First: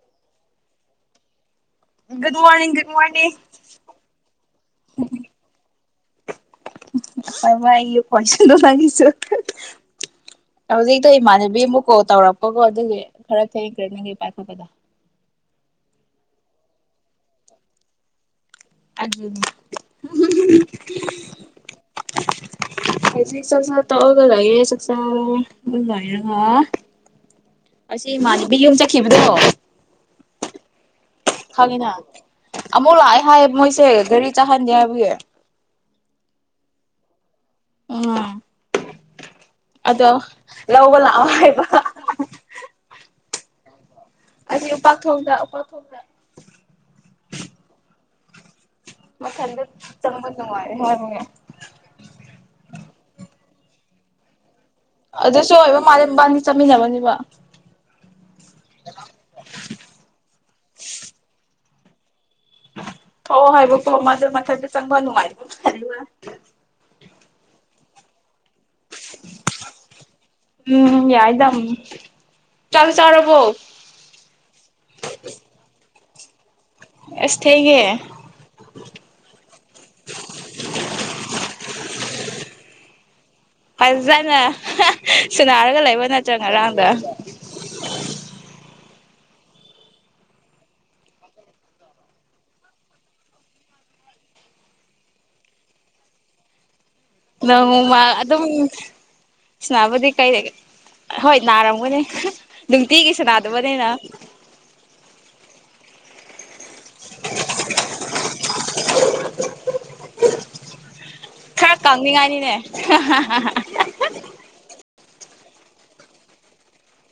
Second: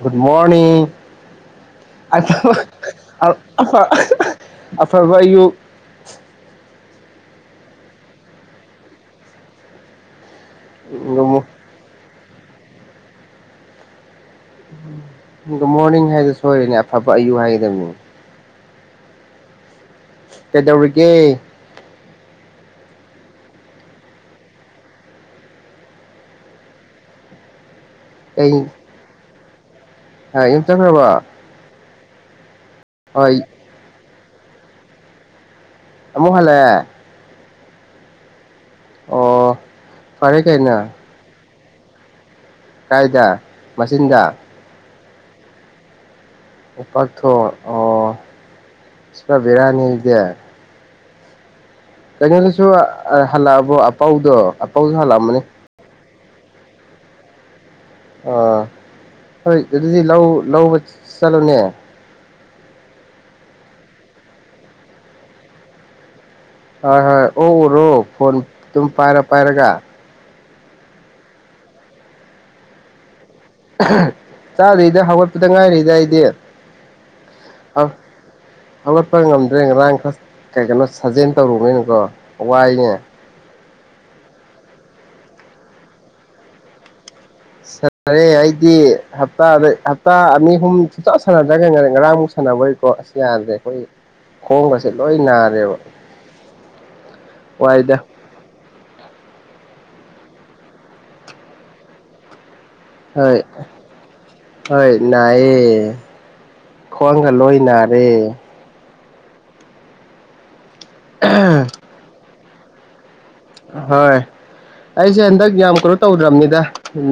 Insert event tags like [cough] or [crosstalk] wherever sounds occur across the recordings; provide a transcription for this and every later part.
Good morning. Good morning good [unintelligible] ꯑ morning ꯑꯐ ꯑꯐꯕ ꯑꯌꯨꯛ꯫ [unintelligible] ꯍꯧꯖꯤꯛꯇꯣ ꯒꯨꯗ ꯏꯃꯥꯟꯅꯕꯤ ꯑꯃ ꯀꯣꯜ ꯇꯧꯔꯛ ꯑꯧꯒ ꯑꯗꯨꯒꯤ ꯈꯔꯥ ꯊꯦꯡꯈ꯭ꯔꯦꯅꯦ ꯍꯩꯄ ꯍꯥꯕꯗ ꯑꯗꯨꯒ ꯃꯣꯔꯅꯤꯡ ꯍꯥꯏꯗꯨ ꯁꯣꯏꯔꯦꯅꯦ ꯑꯐꯕ ꯑꯌꯨꯛ ꯍꯥꯏꯒꯗꯕꯅꯤ꯫ ꯑꯗꯨꯅꯤ ꯀꯩꯗꯧꯔꯤꯒꯦ ꯑꯩꯁꯦ ꯆꯥꯛꯆꯥ ꯇꯣꯛꯑꯒ ꯂꯩꯌꯦ ꯆꯥꯛꯆꯥꯔ ꯂꯩꯔꯒ ꯑꯁꯤ ꯏꯃꯥꯟꯅꯕꯤ ꯌꯨꯝ ꯆꯠꯈꯤꯕꯗꯣ ꯏꯝ ꯆꯈꯕ ꯑ ꯑꯃꯨ ꯂꯥꯛꯑ ꯍꯥꯏ ꯃꯣꯏꯁꯦꯦꯔꯤ ꯆꯥꯍꯟꯒꯦ ꯍꯥꯏꯕꯒꯤ ꯑꯃꯨꯛ ꯈꯜꯂꯛꯑꯦ ꯎꯝ ꯑꯗꯣ ꯐꯔꯦ ꯀꯩꯅꯣ ꯂꯧꯕ ꯂꯥꯛꯑꯣ ꯍꯥꯏꯕ [inaudible] ꯐꯗ ꯃꯆꯤꯟꯗ ꯎꯄꯥꯊꯣꯡꯗ ꯎꯄꯥꯛꯊꯣꯡꯗ ꯎꯄꯥꯊꯣ ꯑꯣ ꯁꯤꯄꯥ ꯃꯊꯟꯗ ꯕꯤꯔꯅꯤꯗꯦ ꯆꯪꯕ ꯅꯨꯡꯉꯥꯏꯔꯦ ꯍꯥꯏꯕꯒꯤ ꯍꯜꯂꯛꯑꯕꯣ ꯑꯄꯥꯎꯗꯣ ꯑꯗ ꯁꯣ ꯑꯣꯏꯕ ꯃꯥ ꯕꯥꯅꯤ ꯆꯃꯤ ꯅꯕꯅꯤ ꯋꯥ ꯑ ꯍꯣꯏ ꯑꯗꯨꯗꯤ ꯂꯧ ꯂꯧꯕ ꯆꯠꯂꯨꯅꯦ ꯍ ꯍꯥꯏꯕꯨ ꯀꯣ ꯃꯥ ꯃꯊꯒꯤ ꯁꯒꯅꯅꯨꯡ ꯃꯥꯥꯏ ꯍꯣꯏ ꯍꯣꯏ ꯎ ꯎꯔꯣ ꯐꯣꯟ ꯑꯗꯨꯝ ꯄꯥꯏꯔ ꯄꯥꯏꯔꯒ ꯎꯝ ꯌꯥꯏꯗ ꯆꯂ ꯆꯔꯣ ꯆꯥꯗ꯭ꯔꯤꯗ ꯍꯧꯒꯠꯄꯗ ꯉꯥꯏꯔꯤꯗ ꯑꯩꯗꯤ ꯌꯦ ꯑꯁ ꯊꯦꯡꯉꯦ ꯍꯧꯒꯠꯄ ꯉꯝꯗ꯭ꯔꯦ ꯉꯔꯥꯡ ꯈꯔ ꯀꯩ ꯀꯅꯣ ꯁꯥꯖꯦꯜ ꯇꯧꯔꯨꯕꯅꯤꯅꯀꯣ ꯋꯥꯏꯅꯦ ꯐꯖꯅ ꯁꯨꯅꯥꯔꯒ ꯂꯩꯕ ꯅꯠꯇ꯭ꯔꯣ ꯉꯔꯥꯡꯗ ꯁꯥꯟꯅꯔꯦ ꯑꯩꯗꯤ ꯍꯞꯇꯥꯗ ꯍꯞꯇꯥ ꯑꯅꯤ ꯑꯍꯨꯝ ꯁꯆ ꯁꯥꯟꯅꯗ꯭ꯔꯒ ꯉ ꯉꯔꯥꯡꯃꯨꯛ ꯁꯥꯟꯅꯕꯣꯏꯀꯣ ꯑꯁ ꯌꯥꯗ꯭ꯔꯦ ꯑꯩꯈꯣꯏ ꯈꯣꯡꯕꯁꯦ ꯂꯣꯏ ꯅꯥꯔꯦꯕ ꯋꯥꯏꯗ ꯅꯪꯃ ꯑꯗꯨꯝ ꯁꯤꯅꯥꯕꯨꯗꯤ ꯀꯩ ꯍꯣꯏ ꯅꯥꯔꯝꯒꯅꯦ ꯍꯣꯏ ꯍꯣꯏ ꯅꯑꯌꯦ ꯈꯣꯡꯒ ꯂꯣꯏ ꯅꯥꯔꯦ ꯈꯔ ꯀꯪꯅꯤꯡꯉꯥꯏꯅꯤꯅꯦ ꯍ ꯍꯥꯥ ꯍꯣꯏ ꯑꯩꯁꯦ ꯍꯟꯗꯛ ꯌꯥꯝ ꯀꯩꯅꯣ ꯇꯧꯗ꯭ꯔꯕꯅꯤꯗ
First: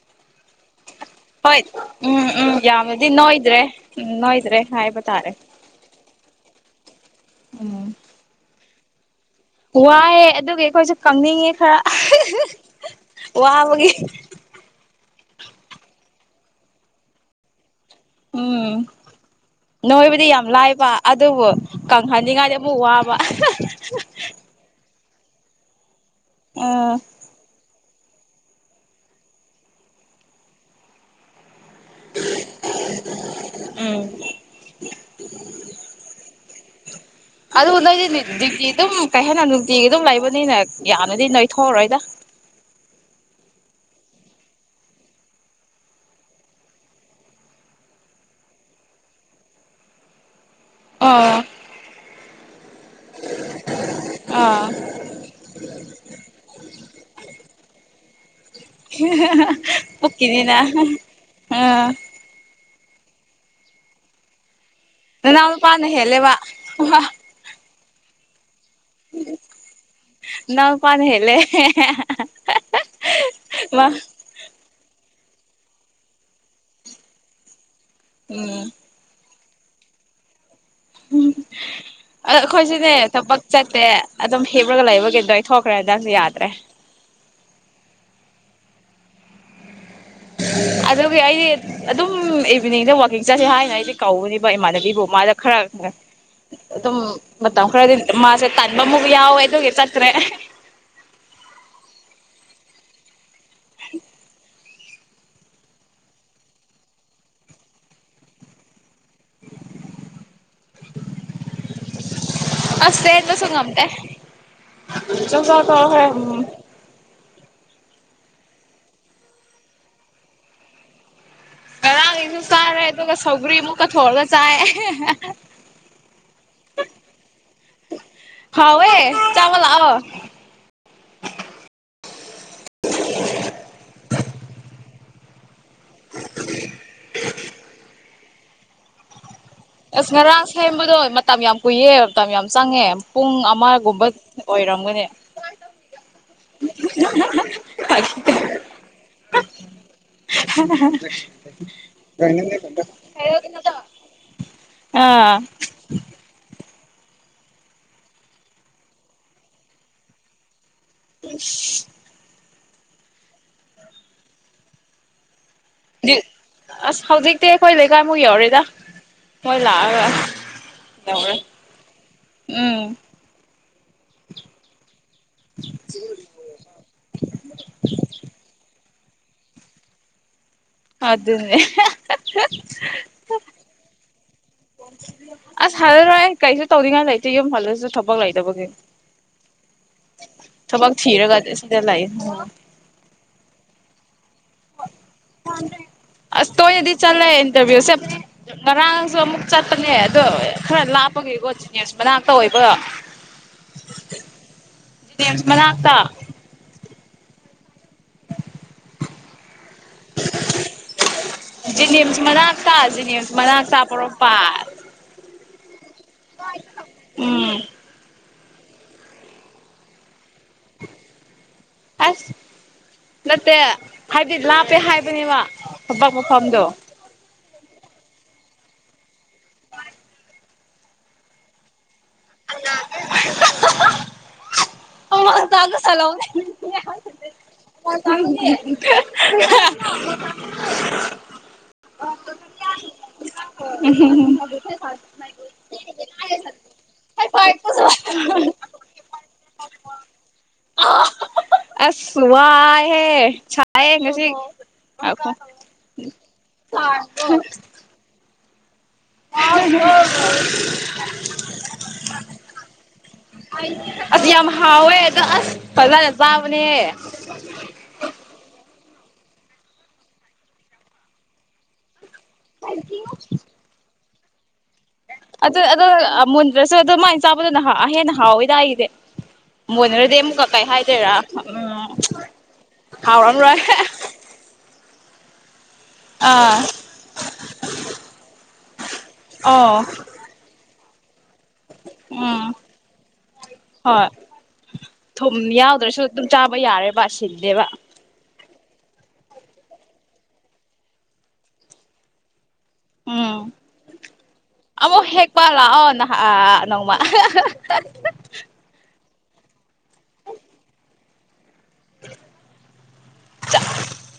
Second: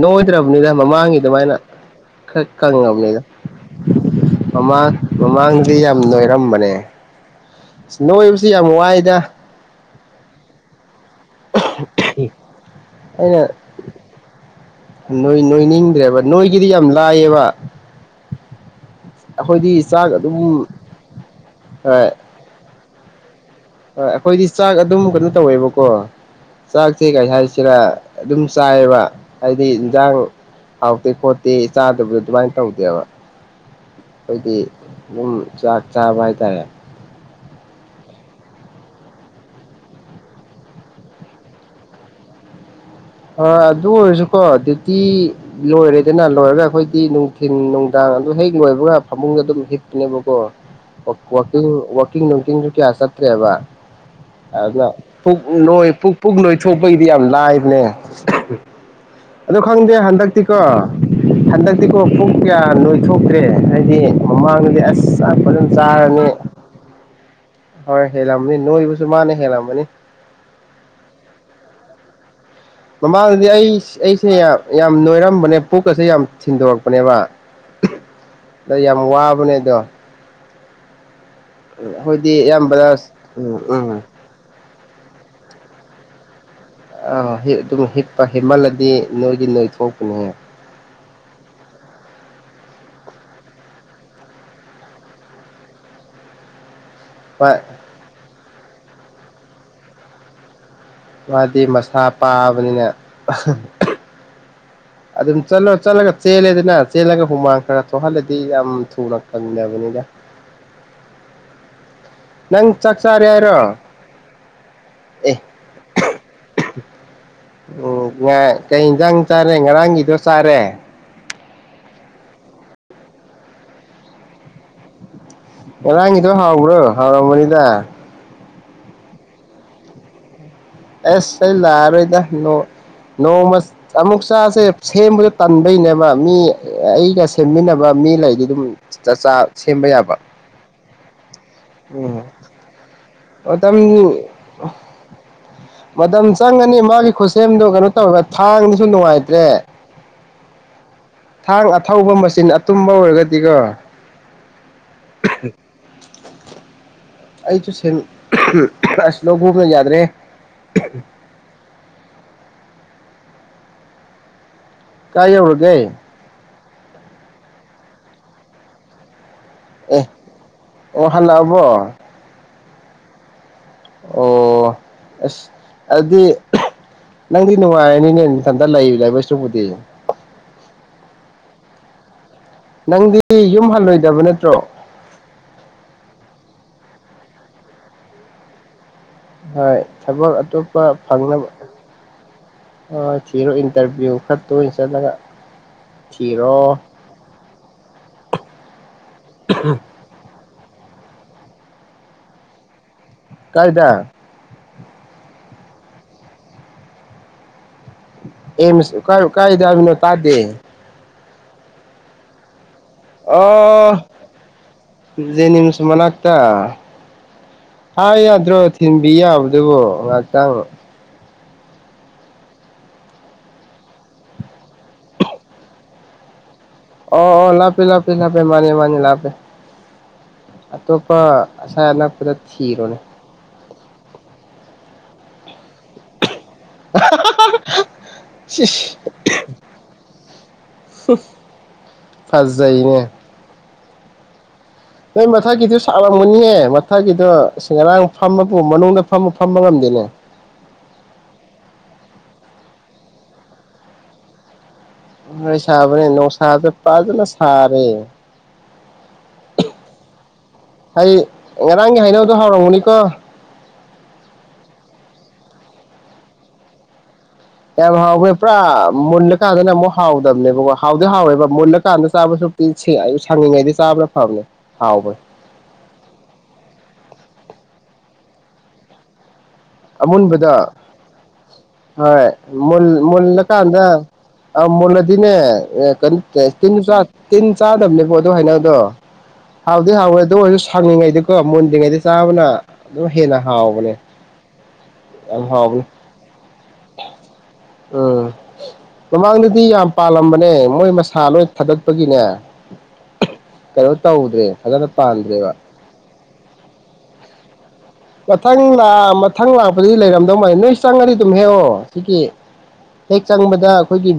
ꯅꯣꯏꯗ꯭ꯔꯕꯅꯤꯗ ꯃꯃꯥꯡꯒꯤ ꯑꯗꯨꯃꯥꯏꯅ ꯍꯣꯏ ꯎꯝ ꯈꯔ ꯎꯝ ꯌꯥꯝꯅꯗꯤ ꯀꯪꯉꯕꯅꯤꯗ ꯅꯣꯏꯗ꯭ꯔꯦ ꯎꯝ ꯅꯣꯏꯗ꯭ꯔꯦ ꯃꯃꯥꯡ ꯍꯥꯏꯕ ꯇꯥꯔꯦ ꯃꯃꯥꯡꯗꯗꯤ ꯌꯥꯝ ꯅꯣꯏꯔ ꯀꯝ ꯃꯅꯦ ꯅꯧ ꯁꯤ ꯌꯥꯝ ꯃꯣ ꯍꯥꯏꯗ ꯋꯥꯍꯦ ꯑꯗꯨ ꯀꯣꯏꯁꯨ ꯈꯪꯅꯤꯡꯉꯦ ꯈꯔ ꯑꯩꯅ ꯋꯥꯕꯒꯤ ꯅꯣꯏ ꯅꯣꯏ ꯅꯤꯡꯗ꯭ꯔꯦꯕ ꯅꯣꯏꯒꯤꯗꯤ ꯌꯥꯝ ꯂꯥꯏꯌꯦꯕ ꯎꯝ ꯑꯩꯈꯣꯏꯗꯤ ꯆꯥꯛ ꯅꯣꯏꯕꯨꯗꯤ ꯌꯥꯝ ꯑꯗꯨꯝ ꯂꯥꯏꯕ ꯑꯗꯨꯕꯨ ꯀꯪꯍꯟꯅꯤꯡꯉꯥꯏꯗꯤ ꯑꯃꯨꯛ ꯋꯥꯕ ꯋꯥ ꯍ ꯑꯩꯈꯣꯏꯗꯤ ꯆ ꯑꯗꯨꯝ ꯀꯩꯅꯣ ꯇꯧꯋꯦꯕꯀꯣ ꯆꯥꯛ ꯑꯥ ꯊ ꯀ ꯍꯥꯏ ꯁꯤꯔ ꯑꯗꯨꯝ ꯆꯥꯏꯑꯕ ꯍꯥꯏꯗꯤ ꯌꯦꯟꯖꯥꯡ ꯍꯥꯎꯇꯦ ꯈꯣꯠꯇꯦ ꯗꯦ ꯆꯥꯗꯕꯗꯣ ꯑꯗꯨꯃꯥꯏꯅ ꯇꯧꯗꯦꯕ ꯎꯝ ꯑꯩꯈꯣꯏꯗꯤ ꯑꯗꯨꯝ ꯆꯥꯛ ꯆꯥꯕ ꯍꯥꯏꯇꯥꯔꯦ ꯑꯗꯨ ꯅꯣꯏꯗꯤ ꯅꯨꯡꯇꯤ ꯑꯗꯨꯝ ꯀꯩ ꯍꯥꯏꯦꯟꯅ ꯅꯨꯡꯇꯤꯒꯤ ꯑꯗꯨꯝ ꯂꯩꯕꯅꯤꯅ ꯌꯥꯅꯗꯤ ꯅꯣꯏ ꯊꯣꯛꯑꯔꯣꯏꯗ ꯑ ꯑꯗꯨ ꯑꯣꯏꯔꯁꯨꯀꯣ ꯗ꯭ꯌꯨꯇꯤ ꯂꯣꯏꯔꯦꯗꯅ ꯂꯣꯏꯔꯒ ꯑꯩꯈꯣꯏꯗꯤ ꯅꯨꯡꯊꯤꯤꯟ ꯅꯨꯡꯗꯥꯡ ꯑꯗꯨ ꯍꯦꯛ ꯂꯣꯏꯕꯒ ꯐꯃꯨꯡꯗ ꯑꯗꯨꯝ ꯍꯤꯞꯄꯅꯦꯕꯀꯣ ꯑꯣ ꯋꯥꯀꯤ ꯋꯥꯀꯤ ꯅ ꯇꯤꯟꯖꯨꯀꯤꯌꯥꯁꯇ꯭ꯔꯦ ꯍꯥꯏꯕ ꯑꯥ ꯑꯗꯨꯗ ꯐ ꯂꯣꯏꯣꯏ ꯄꯨꯛ ꯄꯨꯛ ꯂꯣꯏꯊꯣꯛꯄꯒꯤꯗꯤ ꯌꯥꯝ ꯂꯥꯏꯕꯅꯦ ꯎꯝ ꯑ ꯈꯪꯗꯦ ꯄꯨꯛꯀꯤꯅꯤꯅ ꯍꯟꯗꯛꯇꯤꯀꯣ ꯑꯥ ꯍꯟꯗꯛꯇꯤꯀꯣ ꯄꯨꯡ ꯀꯌꯥ ꯊꯣꯛꯇ꯭ꯔꯦ ꯍꯥꯏꯗꯤ ꯃꯥꯡꯦ ꯅ ꯄꯅꯦ ꯍꯦꯂꯦ ꯋꯥ ꯋꯥ ꯍ ꯍꯦ ꯂꯥ ꯅ ꯀꯥꯟ ꯍꯦ ꯃꯃꯥꯡꯗꯗꯤ ꯑꯩ ꯑꯩꯁꯦ ꯌꯥꯝ ꯅꯣꯏꯔꯝ ꯑꯝꯕꯅꯦ ꯄꯨꯛꯀꯁꯦ ꯌꯥꯝ ꯊꯤꯟꯗꯣꯔꯛꯄꯅꯦꯕ ꯎꯝ ꯑꯗꯩ ꯌꯥꯝ ꯋꯥꯕꯅꯦ ꯗꯣꯡ ꯍꫭꯏꯗꯤ ꯑꯗꯣ ꯑꯌꯥꯝꯕꯅ ꯎꯝ ꯎꯝ ꯀꯂꯒ ꯂꯩꯕꯒꯤꯗꯣ ꯑꯩ ꯊꯣꯛꯈ꯭ꯔꯦ ꯑꯗꯨꯗꯁꯨ ꯌꯥꯗ꯭ꯔꯦ ꯑ ꯑꯗꯨꯝ ꯍꯤꯞꯄ ꯍꯤꯞꯃꯜꯂꯗꯤ ꯅꯣꯏꯗꯤ ꯅꯣꯏ ꯊꯣꯛꯄꯅꯦ ꯑꯗꯨꯒꯤ ꯑꯩꯗꯤ ꯑꯗꯨꯝ ꯏꯚꯤꯅꯤꯡꯗ ꯋꯥꯋꯥꯛꯀꯤꯡ ꯆꯠꯁꯦ ꯍꯥꯏꯅ ꯑꯩꯗꯤ ꯀꯧꯕꯅꯦꯕ ꯏꯃꯥꯟꯅꯕꯤꯕꯨ ꯃꯥꯗ ꯈꯔ ꯑꯗꯨꯝ ꯍꯣꯏ ꯃꯇꯝ ꯈꯔꯗꯤ ꯃꯥꯁꯠ ꯀꯟꯕ ꯃꯨꯒ ꯌꯥꯎ ꯏꯗꯣꯦ ꯇꯔꯇ꯭ꯔꯦ ꯃꯥꯗꯤ ꯃꯁꯥ ꯄꯥꯕꯅꯤꯅ ꯑꯁꯨꯝ ꯑꯗꯨꯝ ꯆꯠꯂ ꯆꯠꯂꯒ ꯆꯦꯜꯂꯦꯗꯅ ꯆꯦꯜꯂꯒ ꯍꯨꯃꯥꯡ ꯈꯔ ꯊꯣꯛꯍꯜꯂꯗꯤ ꯌꯥꯝ ꯊꯨꯅꯄꯝꯗꯕꯅꯤꯅ ꯑꯁ ꯅꯁꯨ ꯉꯝ ꯇ ꯑꯦ ꯆ ꯍ ꯎꯝ ꯉ ꯀꯩ ꯌꯦꯟꯖꯥꯡ ꯆꯥꯔꯦ ꯉꯔꯥꯡꯒꯤꯗꯣ ꯆꯥꯔꯦ ꯑꯔꯥꯡꯁꯨ ꯀꯥꯔꯦ ꯇ ꯀ ꯁꯒꯔꯤ ꯃꯨꯀ ꯊꯣꯔ ꯆꯥꯥꯏ ꯉꯔꯥꯡꯒꯤꯗꯣ ꯍꯥꯎꯕ꯭ꯔꯣ ꯍꯥꯎꯔꯝꯕꯅꯤꯗ ꯍꯥꯎꯦ ꯆꯥꯕꯜ ꯑ ꯑꯁ ꯑꯩ ꯂꯥꯛꯑꯔꯣꯏꯗ ꯅꯣꯡꯃ ꯑꯃꯨꯛ ꯆꯥꯁꯦ ꯁꯦꯝꯕꯗ ꯄꯨꯟꯕꯅꯦꯕ ꯃꯤ ꯑꯩꯒꯁꯤ ꯁꯦꯝꯃꯤꯟꯅꯕ ꯃꯤ ꯂꯩꯗꯤ ꯑꯗꯨꯝ ꯆꯥꯛꯆꯥ ꯁꯦꯝꯕ ꯌꯥꯕ ꯁꯃ ꯔꯥꯁ ꯍꯗꯨ ꯑꯣꯏ ꯇ ꯌꯥꯝ ꯀꯨꯏꯌꯦ ꯎꯝ ꯇ ꯌꯥꯝ ꯆꯪꯉꯦ ꯄꯨꯡ ꯃꯇꯝ ꯑꯃꯒꯨꯝꯕ ꯑꯣꯏꯔꯝꯒꯅꯤ ꯃꯇꯝ ꯆꯪꯒꯅꯤ ꯃꯥꯒꯤ ꯈꯨꯠꯁꯦꯝꯗꯣ ꯀꯩꯅꯣ ꯇꯧꯋꯦꯕ ꯊꯥꯡꯗꯨꯁꯨ ꯅꯨꯡꯉꯥꯏꯇ꯭ꯔꯦ ꯊꯥꯡ ꯑꯊꯧꯕ ꯃꯆꯤꯟ ꯑꯇꯨꯝꯕ ꯑꯣꯏꯔꯒꯗꯤꯀꯣ ꯑꯥ ꯑꯩꯁꯨ ꯁ ꯑꯁ ꯂꯣꯛ ꯍꯨꯝꯅ ꯌꯥꯗ꯭ꯔꯦ ꯑ ꯀꯥꯏ ꯌꯥꯕ ꯄ꯭ꯂꯦ ꯑꯁ ꯍꯧꯖꯤꯛꯇꯤ ꯑꯩꯈꯣꯏ ꯂꯩꯀꯥꯏꯃꯨꯛ ꯌꯧꯔꯤꯦꯗ ꯑꯦ ꯑꯣ ꯍꯥꯟꯕꯣ ꯎꯝ ꯑꯣ ꯑꯁ ꯑꯗꯨꯗꯤ ꯅꯪꯗꯤ ꯅꯨꯡꯉꯥꯏꯔꯅꯤꯅꯦ ꯏꯊꯟꯇ ꯂꯩ ꯂꯕꯁ ꯄꯨꯗꯤꯦ ꯑꯗꯨꯗꯅꯦ ꯅꯪꯗꯤ ꯌꯨꯝ ꯍꯜꯂꯣꯏꯗꯕ ꯅꯠꯇ꯭ꯔꯣ ꯇ ꯌꯦꯝ ꯐꯜꯁꯦꯁ ꯊꯄꯛ ꯂ ꯂꯩꯏꯗꯕꯒ ꯍꯣꯏ ꯊꯕꯛ ꯑꯇꯣꯞꯄ ꯐꯪꯅꯕ ꯊꯤꯔꯒ ꯁꯤꯗ ꯂꯩ ꯍ ꯊꯤꯔꯣ ꯏꯟꯇꯔꯚꯤꯌꯨ ꯈꯔ ꯇꯣꯏꯅ ꯆꯠꯂꯒ ꯊꯤꯔꯣ ꯇꯁꯦ ꯉꯔꯥꯡꯁꯨ ꯑꯃꯨꯛ ꯆꯠꯄꯅꯦ ꯑꯗꯣ ꯈꯔ ꯂꯥꯞꯄꯒꯤꯀꯣ ꯖꯤꯅꯤꯁ ꯃꯅꯥꯛꯇ ꯑꯣꯏꯕꯣ ꯀꯥꯏꯗ ꯃꯅꯥꯀ ꯑꯦꯝꯁ ꯑꯣꯀꯥꯏ ꯑꯣꯀꯥꯏꯗꯕꯅꯣ ꯇꯥꯔꯗꯤ ꯖꯤꯅꯤꯝꯁ ꯃꯅꯥꯛ ꯖꯤꯅꯤꯝꯁ ꯃꯅꯥꯛꯇ ꯑꯣ ꯄꯣꯔꯣꯝꯄꯥꯠ ꯖꯦꯅꯤꯝꯁ ꯃꯅꯥꯛꯇ ꯎꯝ ꯍ ꯌꯥ ꯊꯤꯟꯕꯤ ꯌꯥꯕꯗꯨꯕꯨ ꯉꯥꯏꯍꯥꯛꯇꯥꯡ ꯑꯁ ꯅꯠꯇꯦ ꯍꯥꯏꯗꯤ ꯂꯥꯞꯄꯦ ꯍꯥꯏꯕꯅꯦꯕ ꯊꯕꯛ ꯃꯐꯝꯗꯣ ꯑꯣ ꯑꯣ ꯂꯥꯞꯄꯦ ꯂꯥꯞꯄꯦ ꯂꯥꯞꯄꯦ ꯃꯥꯅꯤ ꯃꯥꯅꯤ ꯂꯥꯞꯄꯦ ꯑꯇꯣꯞꯄ ꯑꯁꯥꯏ ꯊꯤꯔꯣꯅꯦ [inaudible] [inaudible] [inaudible] ꯁꯤꯁ ꯐꯖꯩꯅꯦ ꯎꯝ ꯍꯨꯝ ꯅꯣꯏ ꯃꯊꯛꯀꯤꯗꯨ ꯁꯥꯔꯝꯒꯅꯤꯍꯦ ꯃꯊꯛꯀꯤꯗꯣ ꯉꯔꯥꯡ ꯐꯝꯕꯕꯨ ꯃꯅꯨꯡꯗ ꯐꯝꯃ ꯐꯝꯕ ꯉꯝꯗꯅꯦ ꯍꯦ ꯁꯥꯏꯍꯦ ꯉꯁꯤ ꯍꯣꯏ ꯁꯥꯕꯅꯦ ꯅꯨꯡꯁꯥꯁꯨ ꯐꯖꯅ ꯁꯥꯔꯦ ꯍꯩ ꯉꯔꯥꯡꯒꯤ ꯍꯩꯅꯧꯗꯣ ꯍꯥꯎꯔꯝꯒꯅꯤꯀꯣ ꯑꯁ ꯌꯥꯝ ꯍꯥꯎꯋꯗ ꯑ ꯐꯖꯅ ꯆꯥꯕꯅꯦ ꯌꯥꯝ ꯍꯥꯎꯋꯤ ꯄꯨꯔꯥ ꯃꯨꯜꯂꯀꯥꯟꯗꯅ ꯑꯃꯨꯛ ꯍꯥꯎꯗꯕꯅꯦꯕꯀꯣ ꯍꯥꯎꯗꯤ ꯍꯥꯎꯋꯦꯕ ꯃꯨꯜꯂꯀꯥꯟꯗ ꯆꯥꯕꯁꯨ ꯁꯡꯉꯤꯉꯩꯗꯤ ꯆꯥꯕ [unintelligible] ꯑꯗ ꯑꯗꯨꯒ ꯃꯨꯟꯗꯔ꯭ꯁꯨ ꯑꯗꯨꯃꯥꯏ ꯆꯥꯕꯗꯨꯅ ꯍꯥ ꯍꯦꯟꯅ ꯍꯥꯎꯑꯣꯋꯗꯦ ꯑꯃꯨꯟꯕꯗꯣ ꯎꯝ ꯍꯣꯏ ꯍꯥꯎꯔꯝꯔꯣꯏ ꯃꯨꯜꯂꯀꯥꯟꯗ ꯃꯨꯜꯂꯀꯥꯟꯗ ꯏꯟꯅ ꯑꯦ ꯑꯥ ꯀꯩꯅꯣ ꯇꯤꯟ ꯆꯥꯗꯕꯅꯦꯕꯣ ꯑꯗꯨ ꯍꯥꯏꯩꯅꯗꯣ ꯑꯣ ꯍꯥꯎꯗꯤ ꯍꯥꯎꯋꯦ ꯑꯗꯨ ꯑꯣꯏꯔꯁꯨ ꯁꯡꯅꯤꯡꯉꯩꯗꯨ ꯀꯣ ꯃꯨꯟꯗ꯭ꯔꯤꯉꯩꯗ ꯆꯥꯕꯅ ꯎꯝ ꯑꯗꯨꯝ ꯍꯦꯟꯅ ꯍꯥꯎꯕꯅꯦ ꯍꯣꯏ ꯊꯨꯝ ꯌꯥꯝ ꯍꯥꯎꯕꯅꯦ ꯌꯥꯎꯗ꯭ꯔꯁꯨ ꯑꯗꯨꯝ ꯆꯥꯕ ꯌꯥꯔꯦꯕ ꯁꯤꯟꯗꯦꯕ ꯎꯝ ꯃꯃꯥꯡꯗꯗꯤ ꯌꯥꯝ ꯄꯥꯜꯂꯝꯕꯅꯦ ꯃꯣꯏ ꯃꯁꯥ ꯂꯣꯏ ꯊꯥꯗꯠꯄꯒꯤꯅꯦ ꯎꯝ ꯀꯩꯅꯣ ꯇꯧꯗ꯭ꯔꯦ ꯐꯖꯅ ꯑꯃꯣ ꯍꯦꯛꯦꯛꯄ ꯄꯥꯟꯗ꯭ꯔꯦꯕ ꯂꯥꯛꯑꯣ ꯅꯣꯡꯃ ꯃꯊꯪ ꯂꯥ ꯃꯊꯪ ꯂꯥꯛꯄꯗꯗꯤ ꯂꯩꯔꯝꯗꯧ ꯃꯥꯜꯜꯂꯤ ꯅꯣꯏ ꯆꯪꯉꯗꯤ ꯑꯗꯨꯝ ꯍꯦꯛꯑꯣ ꯁꯤꯒꯤ ꯍꯦꯛ ꯆꯪꯕꯗ ꯑꯩꯈꯣꯏꯒꯤ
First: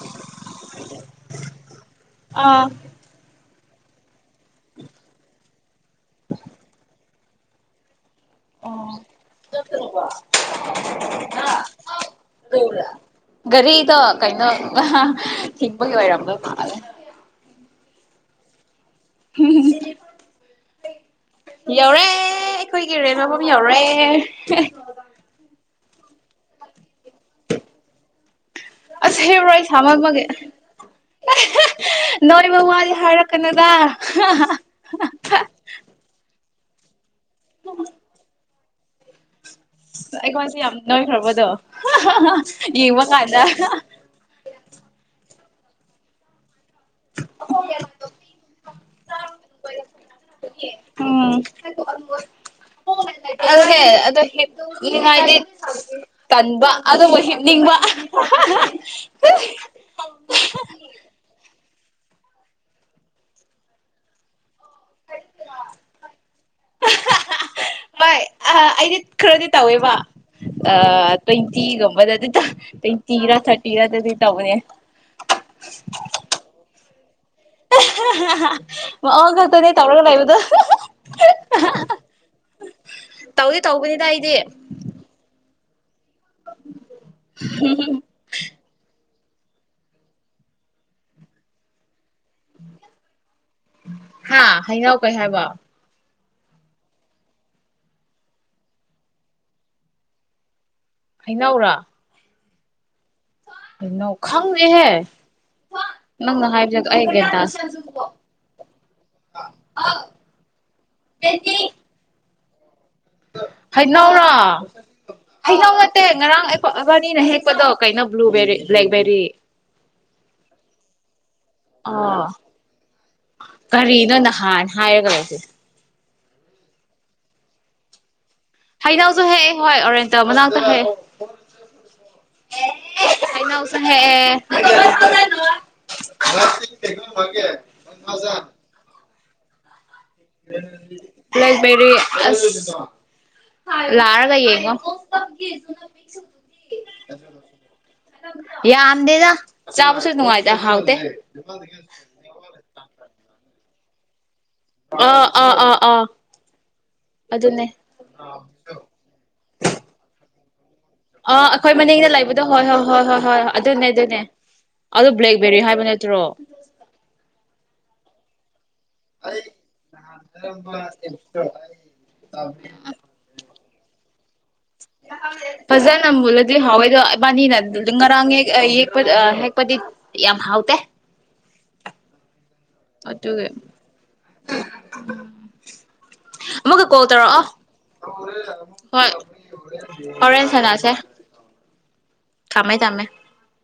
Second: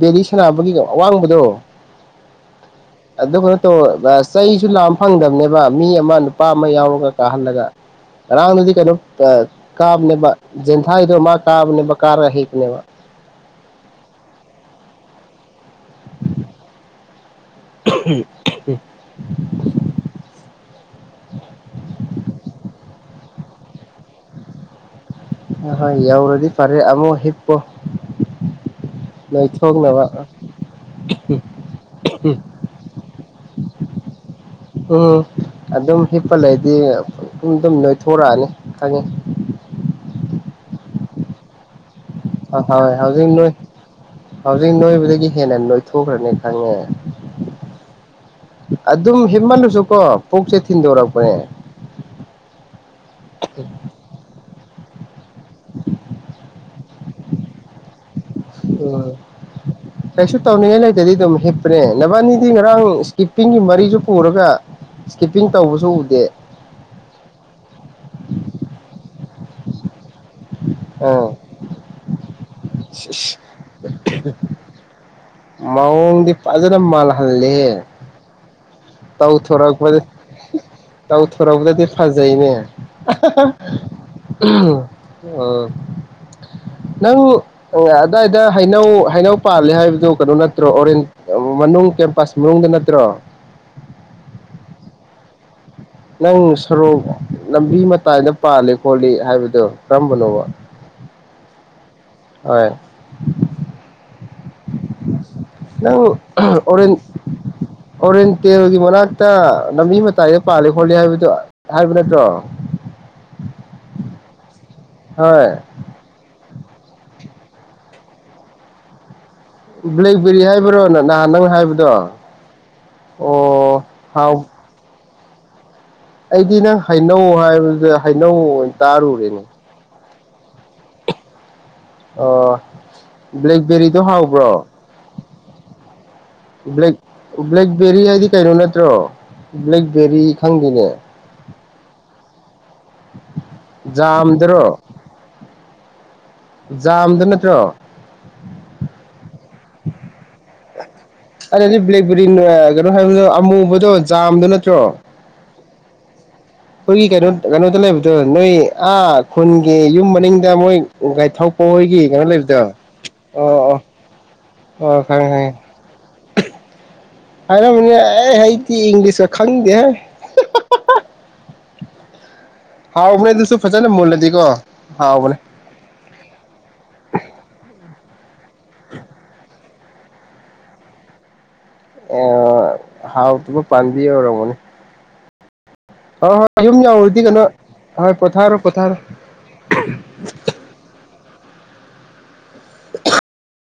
ꯕꯦꯂꯤ ꯁꯅꯕꯒꯤ ꯑꯋꯥꯡꯕꯗꯣ ꯑꯥ ꯑꯗꯨꯩꯅꯣ ꯆꯩꯁꯨ ꯂꯥꯝ ꯐꯪꯗꯕꯅꯦꯕ ꯃꯤ ꯑꯃ ꯅꯨꯄꯥ ꯑꯃ ꯌꯥꯎꯔꯒ ꯄꯥꯍꯜꯂꯒ ꯑꯣ ꯀꯥꯕꯅꯦꯕ ꯖꯦꯟꯊꯥꯏꯗꯣ ꯃꯥ ꯀꯥꯕꯅꯦꯕ ꯀꯥꯔꯒ ꯍꯤꯛꯄꯅꯦꯕ ꯒꯔꯤꯗ ꯀꯩꯅꫭ ꯍꯤꯛꯄꯒꯤ ꯑꯣꯏꯔꯝꯕ ꯃꯥꯜꯂꯦ꯫ [unintelligible] ꯎꯝ ꯌꯧꯔꯦ ꯑꯩꯈꯣꯏꯒꯤ ꯔꯦꯅꫭ ꯌꯩꯔꯦ ꯍꫭ ꯍꫭꯏ ꯌꯧꯔꯗꯤ ꯐꯔꯦ ꯑꯃꯨꯛ ꯍꯤꯞꯄꯣ ꯑꯁ ꯍꯤꯞꯔꯣꯏ ꯁꯥꯃꯟꯕꯒꯤ ꯅꯣꯏꯊꯣꯛꯅꯕ ꯅꯣꯏ ꯃ ꯋꯥꯗꯤ ꯍꯥꯏꯔꯛꯀꯅꯨꯗ꯫ ꯑꯦ ꯑꯗꯨꯝ ꯑꯗꯨꯝ ꯅꯣꯏꯊꯣꯔꯛꯑꯅꯤ꯫ ꯈꯪꯏ ꯑꯩꯈꯣꯏꯁꯦ ꯌꯥꯝ ꯅꯣꯏꯈ꯭ꯔꯕꯗꯣ꯫ ꯍꯣꯏ ꯌꯦꯡꯕ ꯍꯧꯖꯤꯛ ꯀꯥꯟꯗ ꯅꯣꯏ ꯍꯧꯖꯤꯛ ꯅꯣꯏꯕꯗꯒꯤ ꯍꯦꯟꯅ ꯅꯣꯏꯊꯣꯛꯈ꯭ꯔꯅꯤ꯫ ꯈꯪꯉꯦ ꯑꯗꯨꯝ ꯍꯤꯞꯜꯂꯁꯨ ꯀꯣ ꯄꯨꯛꯁꯦ ꯊꯤꯟꯗꯣꯔꯛꯄꯅꯦ꯫ ꯎꯝ ꯑꯗꯨꯅꯦ [unintelligible] ꯇꯟꯕ ꯑꯗꯨꯕꯨ ꯍꯤꯞꯅꯤꯡꯕ꯫ ꯎꯝ ꯀꯩꯁꯨ ꯇꯧꯅꯤꯡꯉꯥꯏ ꯂꯩꯇꯗꯤ ꯑꯗꯨꯝ ꯍꯤꯞꯄꯅꯦ ꯅꯕꯥꯅꯤꯗꯤ ꯉꯔꯥꯡ ꯏꯁꯀꯤꯞꯄꯤꯡꯒꯤ ꯃꯔꯤꯁꯨ ꯄꯨꯔꯒ ꯏꯁꯀꯤꯞꯄꯤꯡ ꯇꯧꯕꯁꯨ ꯎꯗꯦ꯫ ꯍꯣꯏ ꯑꯩꯗꯤ ꯈꯔꯗꯤ ꯇꯧꯋꯦꯕ꯫ ꯑ ꯑꯥ ꯇ꯭ꯋꯦꯟꯇꯤꯒꯨꯝꯕꯗꯗꯤ ꯇꯧ ꯇꯨꯂꯦꯟꯇꯤꯔꯥ ꯊꯔꯇꯤꯔꯥꯗꯗꯤ ꯇꯧꯕꯅꯦ꯫ ꯃꫭꯡꯗꯤ ꯐꯖꯅ ꯃꯥꯜꯍꯜ ꯍꯜꯂꯦ ꯃꯑꯣꯡ ꯈꯛꯇꯅꯦ ꯇꯧꯊꯣꯔꯛꯄꯗ ꯇꯧꯔꯒ ꯂꯩꯕꯗꯣ ꯇꯧꯊꯣꯔꯛꯄꯗꯗꯤ ꯐꯖꯩꯅꯦ ꯇꯧꯗꯤ ꯇꯧꯕꯅꯤꯗ ꯑꯩꯗꯤ ꯑꯍꯍ ꯑꫭ꯫ ꯅꯪ ꯑꯗꯥꯏꯗ ꯍꯩꯅꯧ ꯍꯩꯅꯧ ꯄꯥꯜꯂꯦ ꯍꯥꯏꯕꯗꯨ ꯀꯩꯅꯣ ꯅꯠꯇ꯭ꯔꯣ ꯑꯣꯔꯦꯟ ꯃꯅꯨꯡ ꯀꯦꯝ ꯄꯥꯁ ꯃꯅꯨꯡꯗ ꯅꯠꯇ꯭ꯔꯣ ꯍꯥ ꯍꯩꯅꯥꯎ ꯀꯩ ꯍꯥꯏꯕ ꯅꯪ ꯁꯣꯔꯣꯛ ꯂꯝꯕꯤ ꯃꯇꯥꯏꯗ ꯄꯥꯜꯂꯤ ꯈꯣꯠꯂꯤ ꯍꯥꯏꯕꯗꯣ ꯀꯔꯝꯕꯅꯣꯕ꯫ ꯍꯩꯅꯧꯔꯥ꯫ ꯍꯣꯏ ꯍꯩꯅꯧ ꯈꯪꯗꯦꯍꯦ ꯅꯪ ꯅꯪꯅ ꯍꯥꯏꯕꯁꯦ ꯑꯣꯔꯦꯟ ꯑꯩ ꯒ꯭ꯌꯥꯟ ꯇꯥꯗꯦ ꯑꯣꯔꯦꯟ ꯇꯦꯜꯒꯤ ꯃꯅꯥꯛꯇꯥ ꯂꯝꯕꯤ ꯃꯇꯥꯏꯗ ꯄꯥꯜꯂꯤ ꯈꯣꯠꯂꯤ ꯍꯥꯏꯕꯗꯨ ꯍꯥꯏꯕ ꯅꯠꯇ꯭ꯔꯣ ꯍꯩꯅꯧꯔꯣ ꯍꯣꯏ ꯍꯩꯩꯅꯧ ꯅꯠꯇꯦ ꯉꯔꯥꯡ ꯑꯕꯥꯅꯤꯅ ꯍꯦꯛꯄꯗꯣ ꯀꯩꯅꯣ ꯕ꯭ꯂꯨꯕꯦꯔꯤ ꯕ꯭ꯂꯦꯛꯕꯦꯔꯤ ꯕ꯭ꯂꯦꯛꯕꯦꯔꯤ ꯍꯥꯏꯕ꯭ꯔꯣ ꯅꯍꯥꯟ ꯅꯪ ꯑꯣ ꯀꯔꯤꯅꯣ ꯍꯥꯎ ꯅꯍꯥꯟ ꯍꯥꯏꯒꯔꯦ [inaudible] ꯑꯩꯗꯤ ꯅꯪ ꯍꯩꯅꯧ ꯍꯥꯏꯕꯗꯨꯗ ꯍꯩ ꯅꯣ ꯑꯣꯏꯅꯥ ꯇꯥꯔꯨꯨꯔꯦꯅꯦ ꯇ ꯃꯅꯥ ꯇ ꯍꯦ ꯑꯣ ꯕ꯭ꯂꯦꯛ ꯍꯩꯅꯧꯁꯨ ꯕꯦꯔꯤꯗꯣ ꯍꯦꯛꯑꯦ ꯍꯥꯎꯕꯔꯣ ꯕ꯭ꯂꯦꯛ ꯕꯦꯔꯤ ꯍꯥꯏꯗꯤ ꯀꯩꯅꯣ ꯅꯠꯇ꯭ꯔꯣ ꯂꯩ ꯕꯦꯔꯤ ꯈꯪꯗꯤꯅꯦ ꯄꯦꯔꯤ ꯑꯁ ꯂꯥꯔꯒ ꯖꯥꯝꯗꯔꯣ ꯌꯦꯡꯉꯣ ꯖꯥꯝꯗꯣ ꯅꯠꯇ꯭ꯔꯣ ꯌꯥꯝꯗꯦꯗ ꯆꯥꯕꯁꯨ ꯅꯉꯥꯏꯗꯥ ꯍꯥꯎꯇꯦ ꯑꯗꯨꯗꯤ ꯕꯂꯦꯛꯕꯔꯤ ꯀꯩꯅꯣ ꯍꯥꯏꯕꯗꯣ ꯑꯃꯨꯕꯗꯣ ꯖꯥꯝꯗꯨꯅ ꯖꯥꯝ ꯆꯣ ꯑꯥ ꯑꯥ ꯑꯥ ꯑꯥ ꯑꯩꯈꯣꯏꯒꯤ ꯀꯩꯅꯣ ꯑꯗꯨꯅꯦ ꯀꯩꯅꯣꯗ ꯂꯩꯕꯗꯣ ꯅꯣꯏ ꯑꯥ ꯈꯨꯟꯒꯤ ꯌꯨꯝ ꯃꯅꯤꯡ ꯇꯃꯣꯏ ꯑ ꯑꯩꯈꯣꯏ ꯃꯅꯤꯡꯗ ꯂꯩꯕꯗꯣ ꯍꯣꯏ ꯍꯣꯏ ꯍꯣꯏ ꯍꯣꯏ ꯍꯣꯏ ꯍꯣꯏ ꯑꯣ ꯑꯣ ꯑꯗꯨꯅꯦ ꯑꯗꯨꯅꯦ ꯑꯣ ꯑꯗꯨ ꯈꯪꯉꯦ ꯕ꯭ꯂꯦꯛꯕꯦꯔꯤ ꯍꯥꯏꯕ ꯅꯠꯇ꯭ꯔꯣ [inaudible] ꯑꯅꯧꯅꯤ ꯑꯦ ꯍꯩ ꯑꯩ ꯔꯝꯕ [unintelligible] ꯑ ꯍꯥꯎꯕꯅꯦ ꯑꯗꯨꯁꯨ ꯐꯖꯅ ꯃꯨꯜꯂꯗꯤ ꯐꯖꯅꯥ ꯃꯨꯜꯂꯥꯗꯤ ꯍꯥꯎꯋꯦꯗꯣ ꯑꯕꯥꯅꯤꯅ ꯉꯔꯥꯡ ꯌꯦꯛ ꯑꯥ ꯌꯦꯛꯄ ꯑꯥ ꯍꯦꯛꯄꯗꯤ ꯌꯥꯝ ꯍꯥꯎꯇꯦ ꯑꯣ ꯑꯗꯨ ꯍꯣꯏ ꯍꯣꯏ ꯌꯨꯝ ꯑꯃꯨꯛꯀꯥ ꯀꯣꯜ ꯌꯧꯔꯗꯤ ꯀꯩꯅꯣ ꯇꯧꯔꯛꯑꯣ ꯍꯣꯏ ꯄꯣꯊꯥꯔꯣ ꯄꯣꯊꯥꯔꯣ ꯍꯣꯏ ꯑꯣꯔꯦꯟ ꯁꯥꯅꯥꯁꯦ ꯊꯃꯦ ꯇꯃꯦ